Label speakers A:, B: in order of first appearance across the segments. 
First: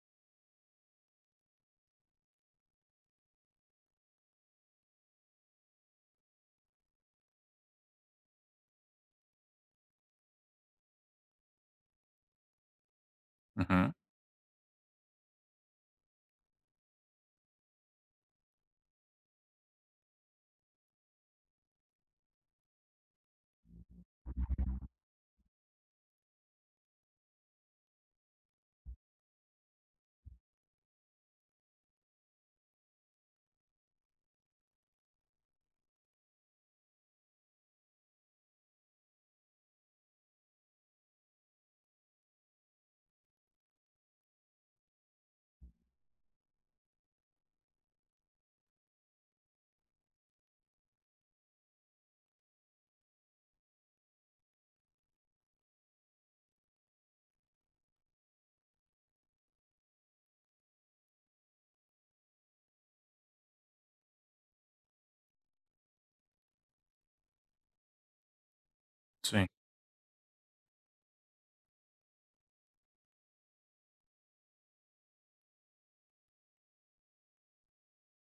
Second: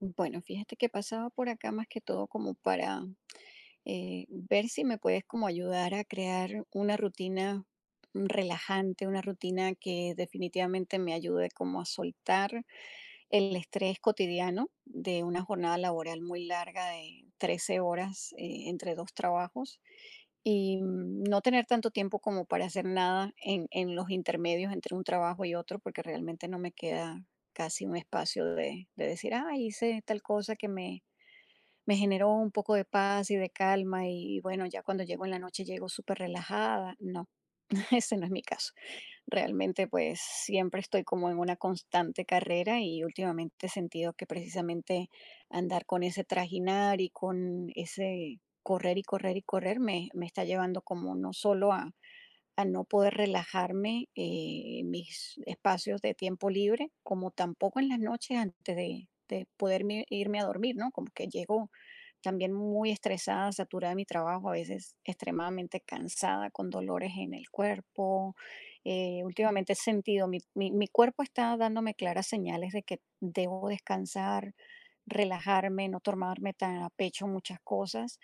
A: Bueno, fíjate que pasaba por acá más que todo como para ver si me puedes como ayudar a crear una rutina relajante, una rutina que definitivamente me ayude como a soltar el
B: Ujú.
A: estrés cotidiano de una jornada laboral muy larga de 13 horas entre dos trabajos y no tener tanto tiempo como para hacer nada en los intermedios entre un trabajo y otro, porque realmente no me queda casi un espacio de decir, ah, hice tal cosa que me generó un poco de paz y de calma. Y bueno, ya cuando llego en la noche llego súper relajada. No, ese no es mi caso. Realmente pues siempre estoy como en una constante carrera y últimamente he sentido que precisamente andar con ese trajinar y con ese correr y correr y correr me está llevando como no solo a no poder relajarme en mis espacios de tiempo libre, como tampoco en las noches antes de poder irme a dormir, ¿no? Como que llego también muy estresada, saturada de mi trabajo, a veces extremadamente cansada, con dolores en el cuerpo.
B: Sí,
A: Últimamente he sentido, mi cuerpo está dándome claras señales de que debo descansar, relajarme, no tomarme tan a pecho muchas cosas.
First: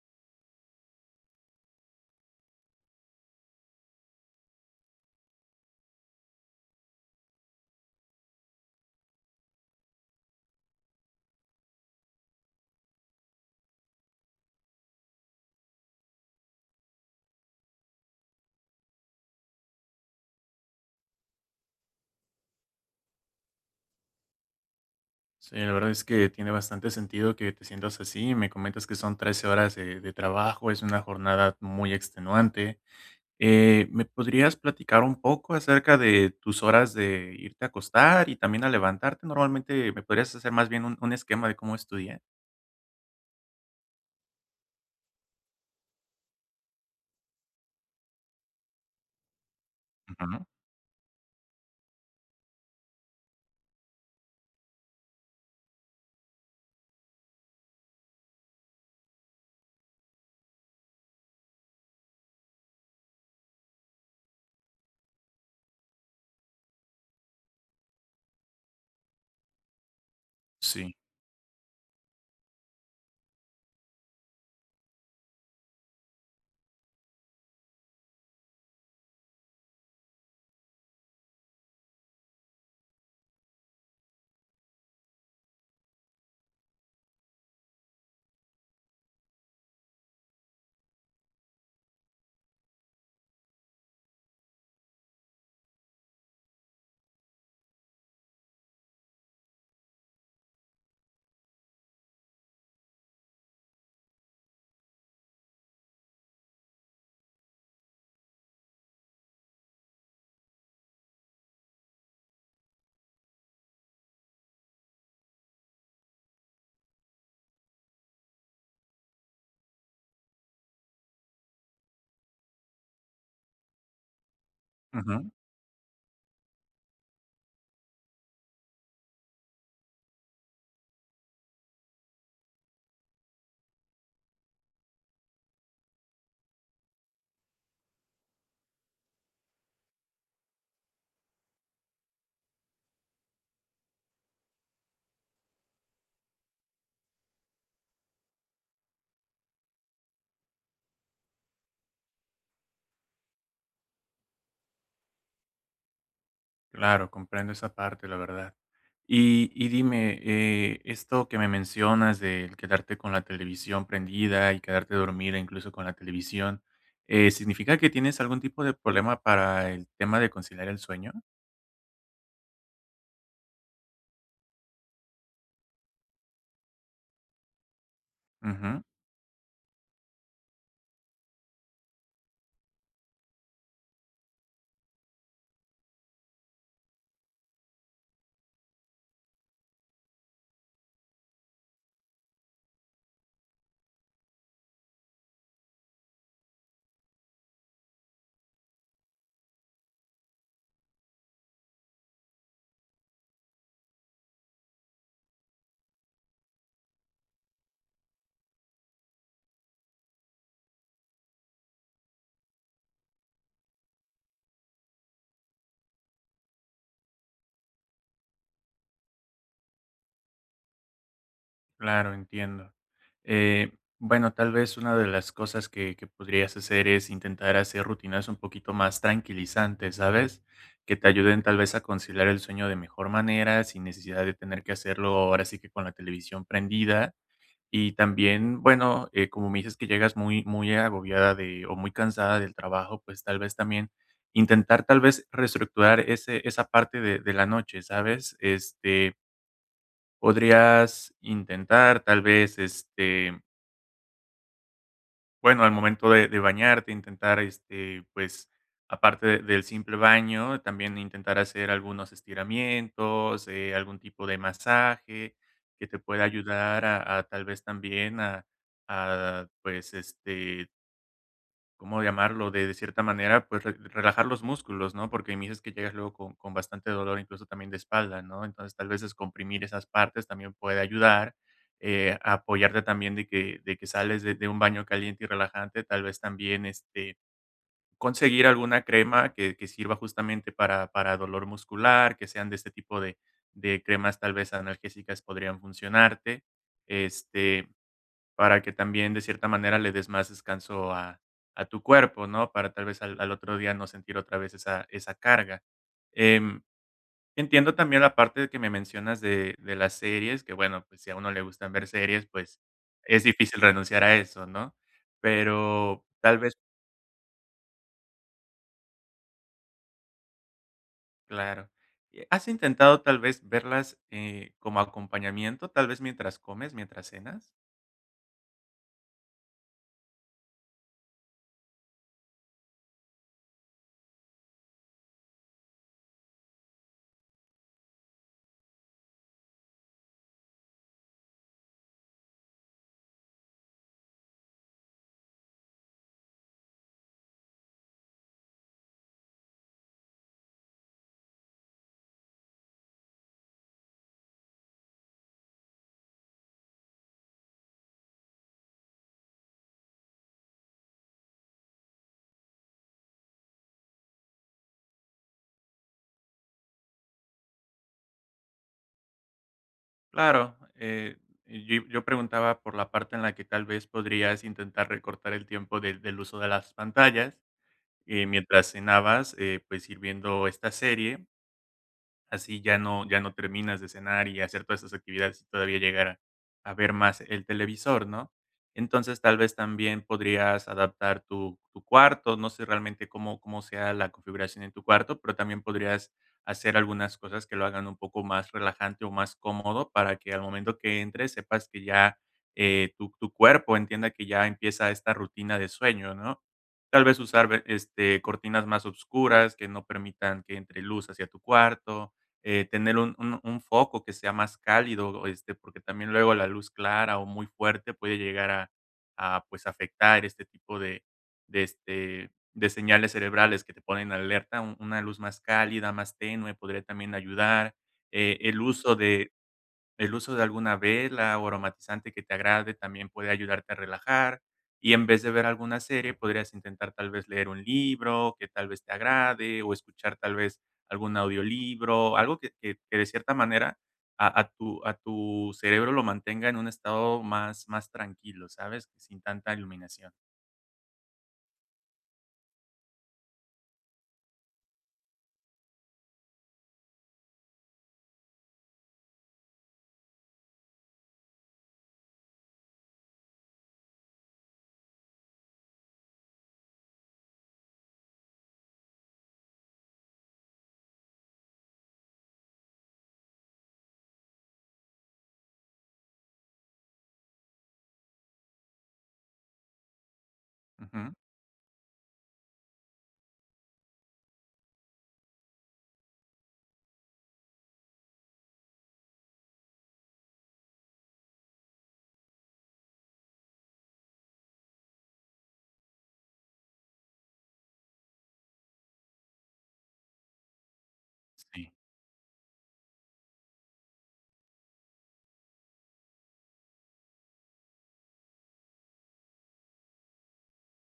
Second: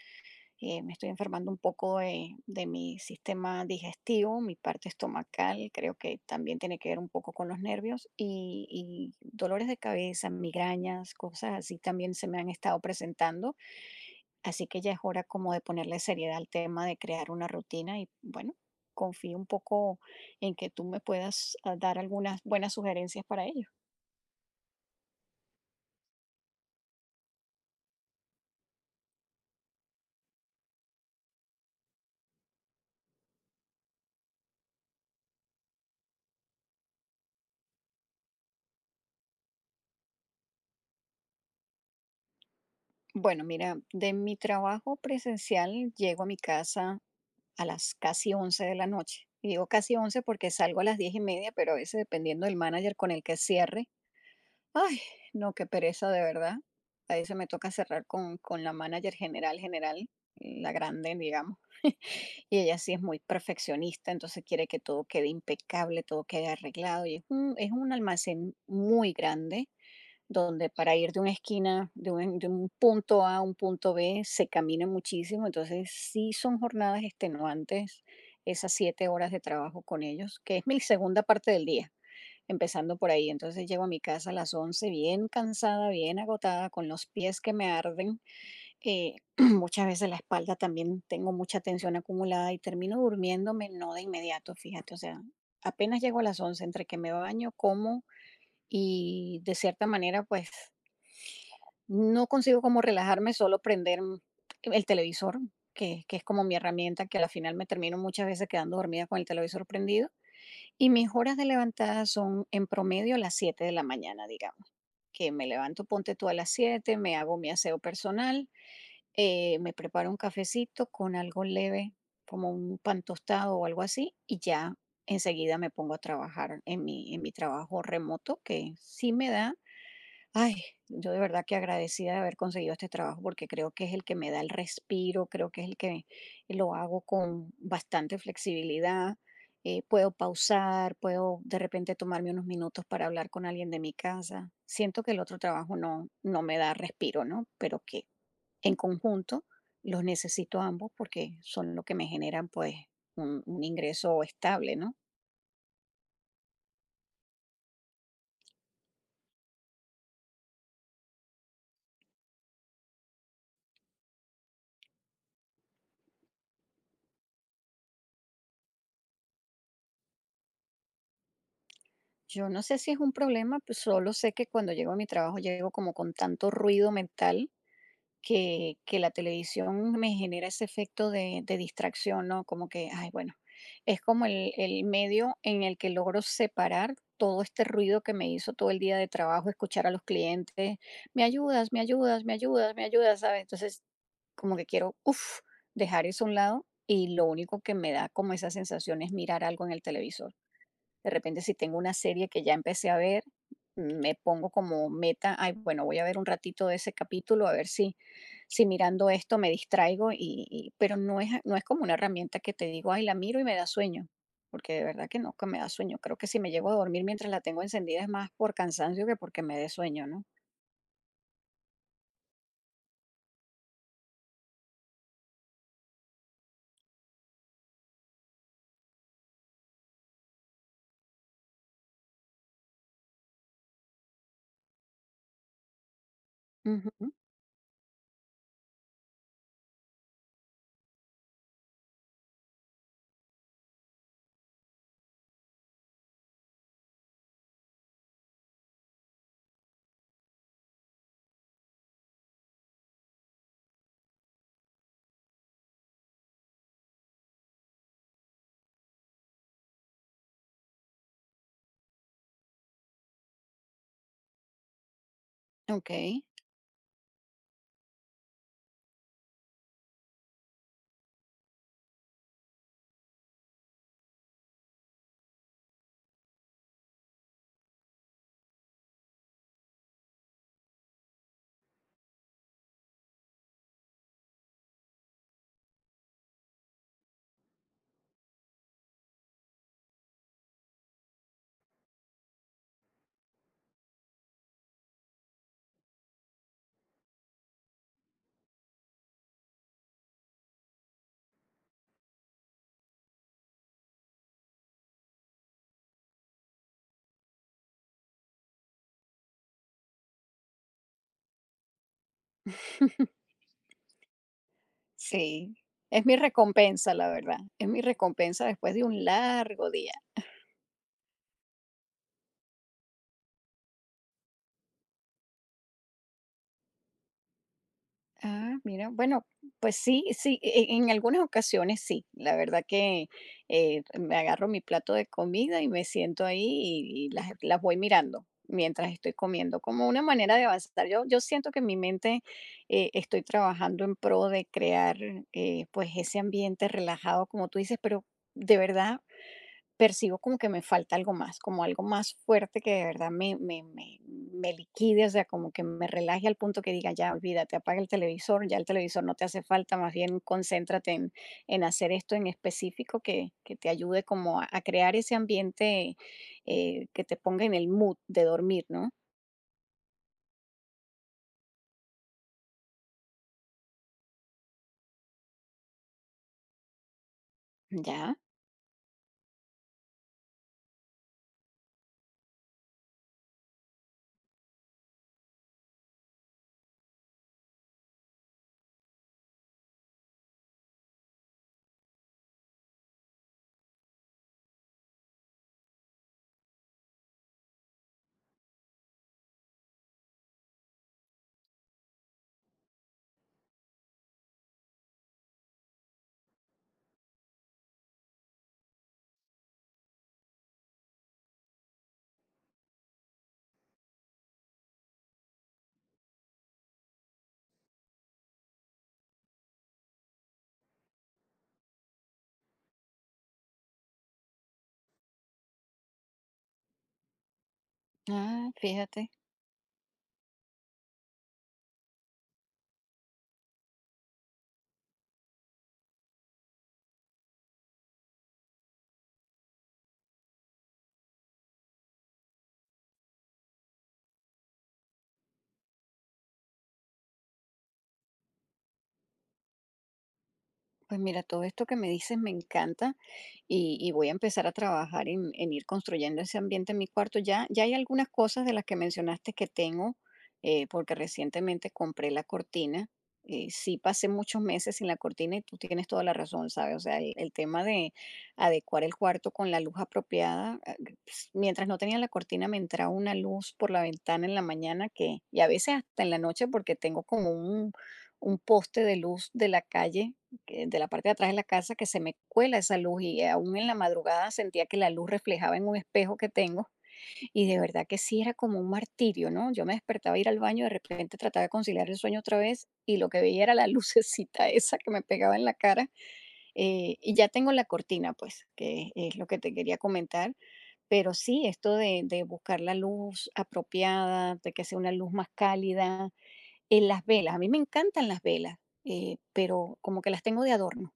A: Me estoy enfermando un poco de mi sistema digestivo, mi parte estomacal. Creo que también tiene que ver un poco con los nervios y dolores de cabeza, migrañas, cosas así también se me han estado presentando. Así que ya es hora como de ponerle seriedad al tema, de crear una rutina y bueno, confío un poco en que tú me puedas dar algunas buenas sugerencias para ello.
B: sí, la verdad es que tiene bastante sentido que te sientas así. Me comentas que son 13 horas de trabajo, es una jornada muy extenuante. ¿Me podrías platicar un poco acerca de tus horas de irte a acostar y también a levantarte? Normalmente me podrías hacer más bien un esquema de cómo estudiar.
A: Bueno, mira, de mi trabajo presencial llego a mi casa a las casi 11 de la noche. Y digo casi 11
B: Ujú.
A: porque salgo a las 10:30, pero a veces dependiendo del manager con el que cierre. Ay, no, qué pereza de verdad. A veces me toca cerrar con la manager general, general, la grande, digamos. Y ella sí es muy perfeccionista, entonces quiere que todo quede impecable, todo quede arreglado. Y es un almacén muy grande donde
B: Sí,
A: para ir de una esquina, de un punto A a un punto B, se camina muchísimo. Entonces, sí son jornadas extenuantes esas 7 horas de trabajo con ellos, que es mi segunda parte del día, empezando por ahí. Entonces, llego a mi casa a las 11 bien cansada, bien agotada, con los pies que me arden. Muchas veces la espalda también tengo mucha tensión acumulada y termino durmiéndome, no de inmediato, fíjate, o sea, apenas llego a las 11 entre que me baño, como, y de cierta manera, pues no consigo como relajarme, solo prender el televisor, que es como mi herramienta, que a la final me termino muchas veces quedando dormida con el televisor prendido. Y mis horas de levantada son en promedio las 7 de la mañana, digamos, que me levanto, ponte tú a las 7 me hago mi aseo personal. Me preparo un cafecito con algo leve, como un pan tostado o algo así, y ya
B: ujú,
A: enseguida me pongo a trabajar en mi trabajo remoto, que sí me da. Ay, yo de verdad que agradecida de haber conseguido este trabajo, porque creo que es el que me da el respiro, creo que es el que lo hago con bastante flexibilidad. Puedo pausar, puedo de repente tomarme unos minutos para hablar con alguien de mi casa. Siento que el otro trabajo no, no me da respiro, ¿no? Pero que en conjunto los necesito ambos, porque son lo que me generan pues un ingreso estable, ¿no?
B: claro, comprendo esa parte, la verdad. Y dime, esto que me mencionas del quedarte con la televisión prendida y quedarte dormida incluso con la televisión, ¿significa que tienes algún tipo de problema para el tema de conciliar el sueño?
A: Yo no sé si es un problema, pues solo sé que cuando llego a mi trabajo llego como con tanto ruido mental que,
B: Ujú,
A: que la televisión me genera ese efecto de distracción, ¿no? Como que, ay, bueno, es como el medio en el que logro separar todo este ruido que me hizo todo el día de trabajo, escuchar a los clientes, me ayudas, me ayudas, me ayudas, me ayudas, ¿sabes? Entonces, como que quiero, uff, dejar eso a un lado, y lo único que me da como esa sensación es mirar algo en el televisor. De repente, si tengo una serie que ya empecé a ver, me pongo como meta, ay, bueno, voy a ver un ratito de ese capítulo, a ver si, si mirando esto me distraigo, pero no es como una herramienta que te digo, ay, la miro y me da sueño, porque de verdad que no, que me da sueño. Creo que si me llego a dormir mientras la tengo encendida es más por cansancio que porque me dé sueño, ¿no?
B: claro, entiendo. Eh, bueno, tal vez una de las cosas que podrías hacer es intentar hacer rutinas un poquito más tranquilizantes, ¿sabes? Que te ayuden tal vez a conciliar el sueño de mejor manera, sin necesidad de tener que hacerlo ahora sí que con la televisión
A: Ujú.
B: prendida. Y también, bueno, como me dices que llegas muy muy agobiada de o muy cansada del trabajo, pues, tal vez también intentar, tal vez, reestructurar ese esa parte de la noche, ¿sabes? Podrías intentar, tal vez, bueno, al momento de bañarte, intentar, pues, aparte de del simple baño, también intentar hacer algunos estiramientos, algún tipo de masaje que
A: Ok.
B: te pueda ayudar a tal vez también a, pues, ¿cómo llamarlo? De cierta manera, pues, re relajar los músculos, ¿no? Porque me dices que llegas luego con bastante dolor, incluso también de espalda, ¿no? Entonces, tal vez es comprimir esas partes también puede ayudar, apoyarte también de que sales de un baño caliente y relajante, tal vez también, conseguir alguna crema que sirva justamente para dolor muscular, que sean de este tipo de cremas, tal vez analgésicas podrían funcionarte, este para que también de cierta manera le des más descanso a tu cuerpo, ¿no? Para tal vez al otro día no sentir otra vez esa carga. Em, Entiendo también la parte de que me mencionas de las series, que bueno, pues si a uno le gustan ver series, pues es difícil renunciar a eso, ¿no?
A: Sí, es
B: Pero
A: mi
B: tal vez,
A: recompensa, la verdad. Es mi recompensa después de un largo día.
B: claro. ¿Has intentado tal vez verlas como acompañamiento, tal vez mientras comes, mientras cenas?
A: Ah, mira, bueno, pues sí, sí, en algunas ocasiones sí. La verdad que me agarro mi plato de comida y me siento ahí, y las voy mirando mientras estoy comiendo, como una manera de avanzar. Yo siento que en mi mente estoy trabajando en pro de crear pues ese ambiente relajado, como tú dices, pero de verdad. Percibo como que me falta algo más, como algo más fuerte que de verdad me liquide. O sea, como que me relaje al punto que diga, ya olvídate, apaga el televisor, ya el televisor no te hace falta, más bien concéntrate en hacer esto en específico que te ayude como a crear ese ambiente que te ponga en el mood de dormir, ¿no?
B: Claro, yo preguntaba por la parte en la que tal vez podrías intentar recortar el tiempo del uso de las pantallas,
A: Ya,
B: mientras cenabas, pues, ir viendo esta serie, así ya no terminas de cenar y hacer todas esas actividades y todavía llegar a ver más el televisor, ¿no? Entonces, tal vez también podrías adaptar tu cuarto, no sé realmente cómo sea la configuración en tu cuarto, pero también podrías hacer algunas cosas que lo hagan un poco más relajante o más cómodo para que al momento que entres sepas que ya, tu cuerpo entienda que ya empieza esta rutina de sueño, ¿no? Tal vez usar, cortinas más oscuras que no permitan que entre luz hacia tu cuarto, tener un foco que sea más cálido, o porque también luego la luz clara o muy fuerte puede llegar a pues, afectar este tipo de de señales cerebrales que te ponen alerta. Un Una luz más cálida, más tenue podría también ayudar. Eh,
A: ah,
B: el uso
A: fíjate.
B: de el uso de alguna vela o aromatizante que te agrade también puede ayudarte a relajar. Y en vez de ver alguna serie, podrías intentar tal vez leer un libro que tal vez te agrade o escuchar tal vez algún audiolibro, algo que de cierta manera a tu cerebro lo mantenga en un estado más tranquilo, ¿sabes? Sin tanta iluminación.
A: Pues mira, todo esto que me dices me encanta, y voy a empezar a trabajar en ir construyendo ese ambiente en mi cuarto. Ya, ya hay algunas cosas de las que mencionaste que tengo, porque recientemente compré la cortina. Sí, pasé muchos meses sin la cortina y tú tienes toda la razón, ¿sabes? O sea, el tema de adecuar el cuarto con la luz apropiada. Mientras no tenía la cortina me entraba una luz por la ventana en la mañana, que, y a veces hasta en la noche porque tengo como un poste de luz de la calle, de la parte de
B: Ujú.
A: atrás de la casa, que se me cuela esa luz. Y aún en la madrugada sentía que la luz reflejaba en un espejo que tengo, y de verdad que sí era como un martirio, ¿no? Yo me despertaba a ir al baño, de repente trataba de conciliar el sueño otra vez, y lo que veía era la lucecita esa que me pegaba en la cara. Y ya tengo la cortina, pues, que es lo que te quería comentar. Pero sí,
B: Sí.
A: esto de buscar la luz apropiada, de que sea una luz más cálida, en las velas, a mí me encantan las velas. Pero como que las tengo de adorno.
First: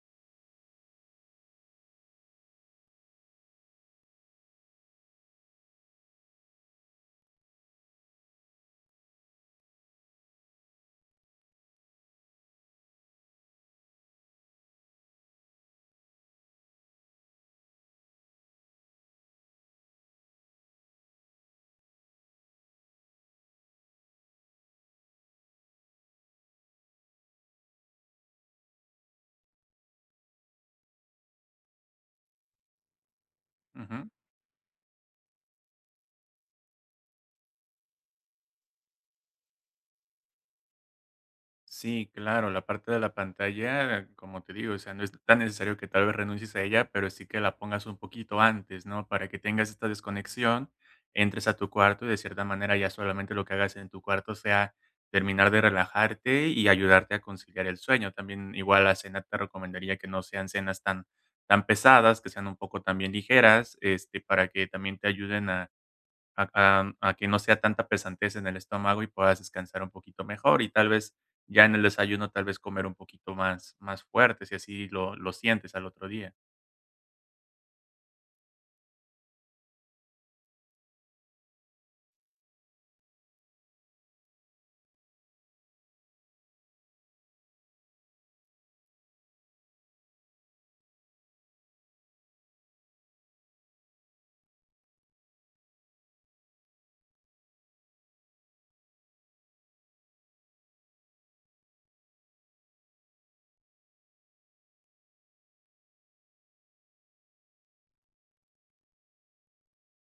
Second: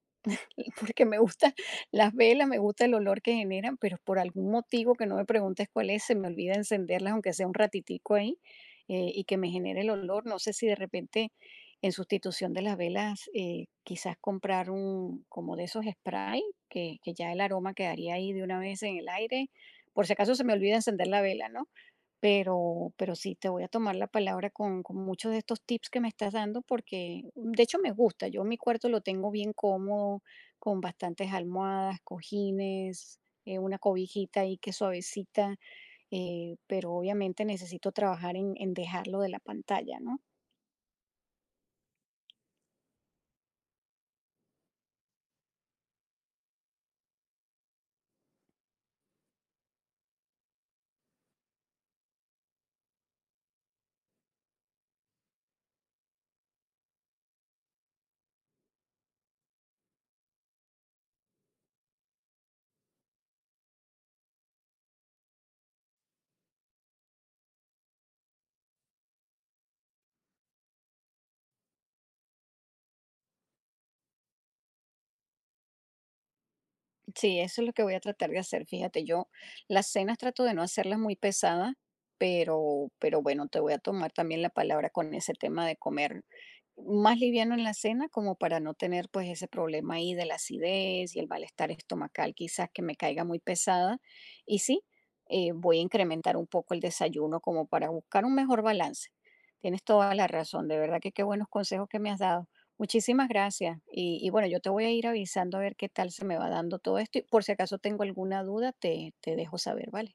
A: Porque me gusta las velas, me gusta el olor que generan, pero por algún motivo que no me preguntes cuál es, se me olvida encenderlas, aunque sea un ratitico ahí, y que me genere el olor. No sé si de repente, en sustitución de las velas, quizás comprar un como de esos spray, que ya el aroma quedaría ahí de una vez en el aire. Por si acaso se me olvida encender la vela, ¿no? Pero sí, te voy a tomar la palabra con muchos de estos tips que me estás dando, porque de hecho me gusta. Yo mi cuarto lo tengo bien cómodo, con bastantes almohadas, cojines, una
B: Ujú.
A: cobijita ahí que es suavecita. Pero obviamente necesito trabajar en dejarlo de la pantalla, ¿no?
B: Sí, claro, la parte de la pantalla, como te digo, o sea, no es tan necesario que tal vez renuncies a ella, pero sí que la pongas un poquito antes, ¿no? Para que tengas esta desconexión, entres a tu cuarto y de cierta manera ya solamente lo que hagas en tu cuarto sea terminar de relajarte y ayudarte a conciliar el sueño. También igual la cena te recomendaría que no sean cenas tan, tan pesadas, que sean un poco también ligeras, para que también te ayuden a a que no sea tanta pesantez en el estómago y puedas descansar un poquito mejor, y tal vez ya en el desayuno, tal vez comer un poquito más fuerte, si así lo sientes al otro día.
A: Sí, eso es lo que voy a tratar de hacer. Fíjate, yo las cenas trato de no hacerlas muy pesadas, pero bueno, te voy a tomar también la palabra con ese tema de comer más liviano en la cena como para no tener pues ese problema ahí de la acidez y el malestar estomacal, quizás que me caiga muy pesada. Y sí, voy a incrementar un poco el desayuno como para buscar un mejor balance. Tienes toda la razón, de verdad, que qué buenos consejos que me has dado. Muchísimas gracias. Y bueno, yo te voy a ir avisando a ver qué tal se me va dando todo esto, y por si acaso tengo alguna duda, te dejo saber, ¿vale?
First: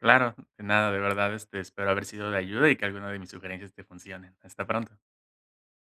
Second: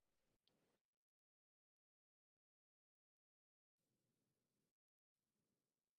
B: Claro, de nada, de verdad, espero haber sido de ayuda y que alguna de mis sugerencias te funcionen. Hasta pronto.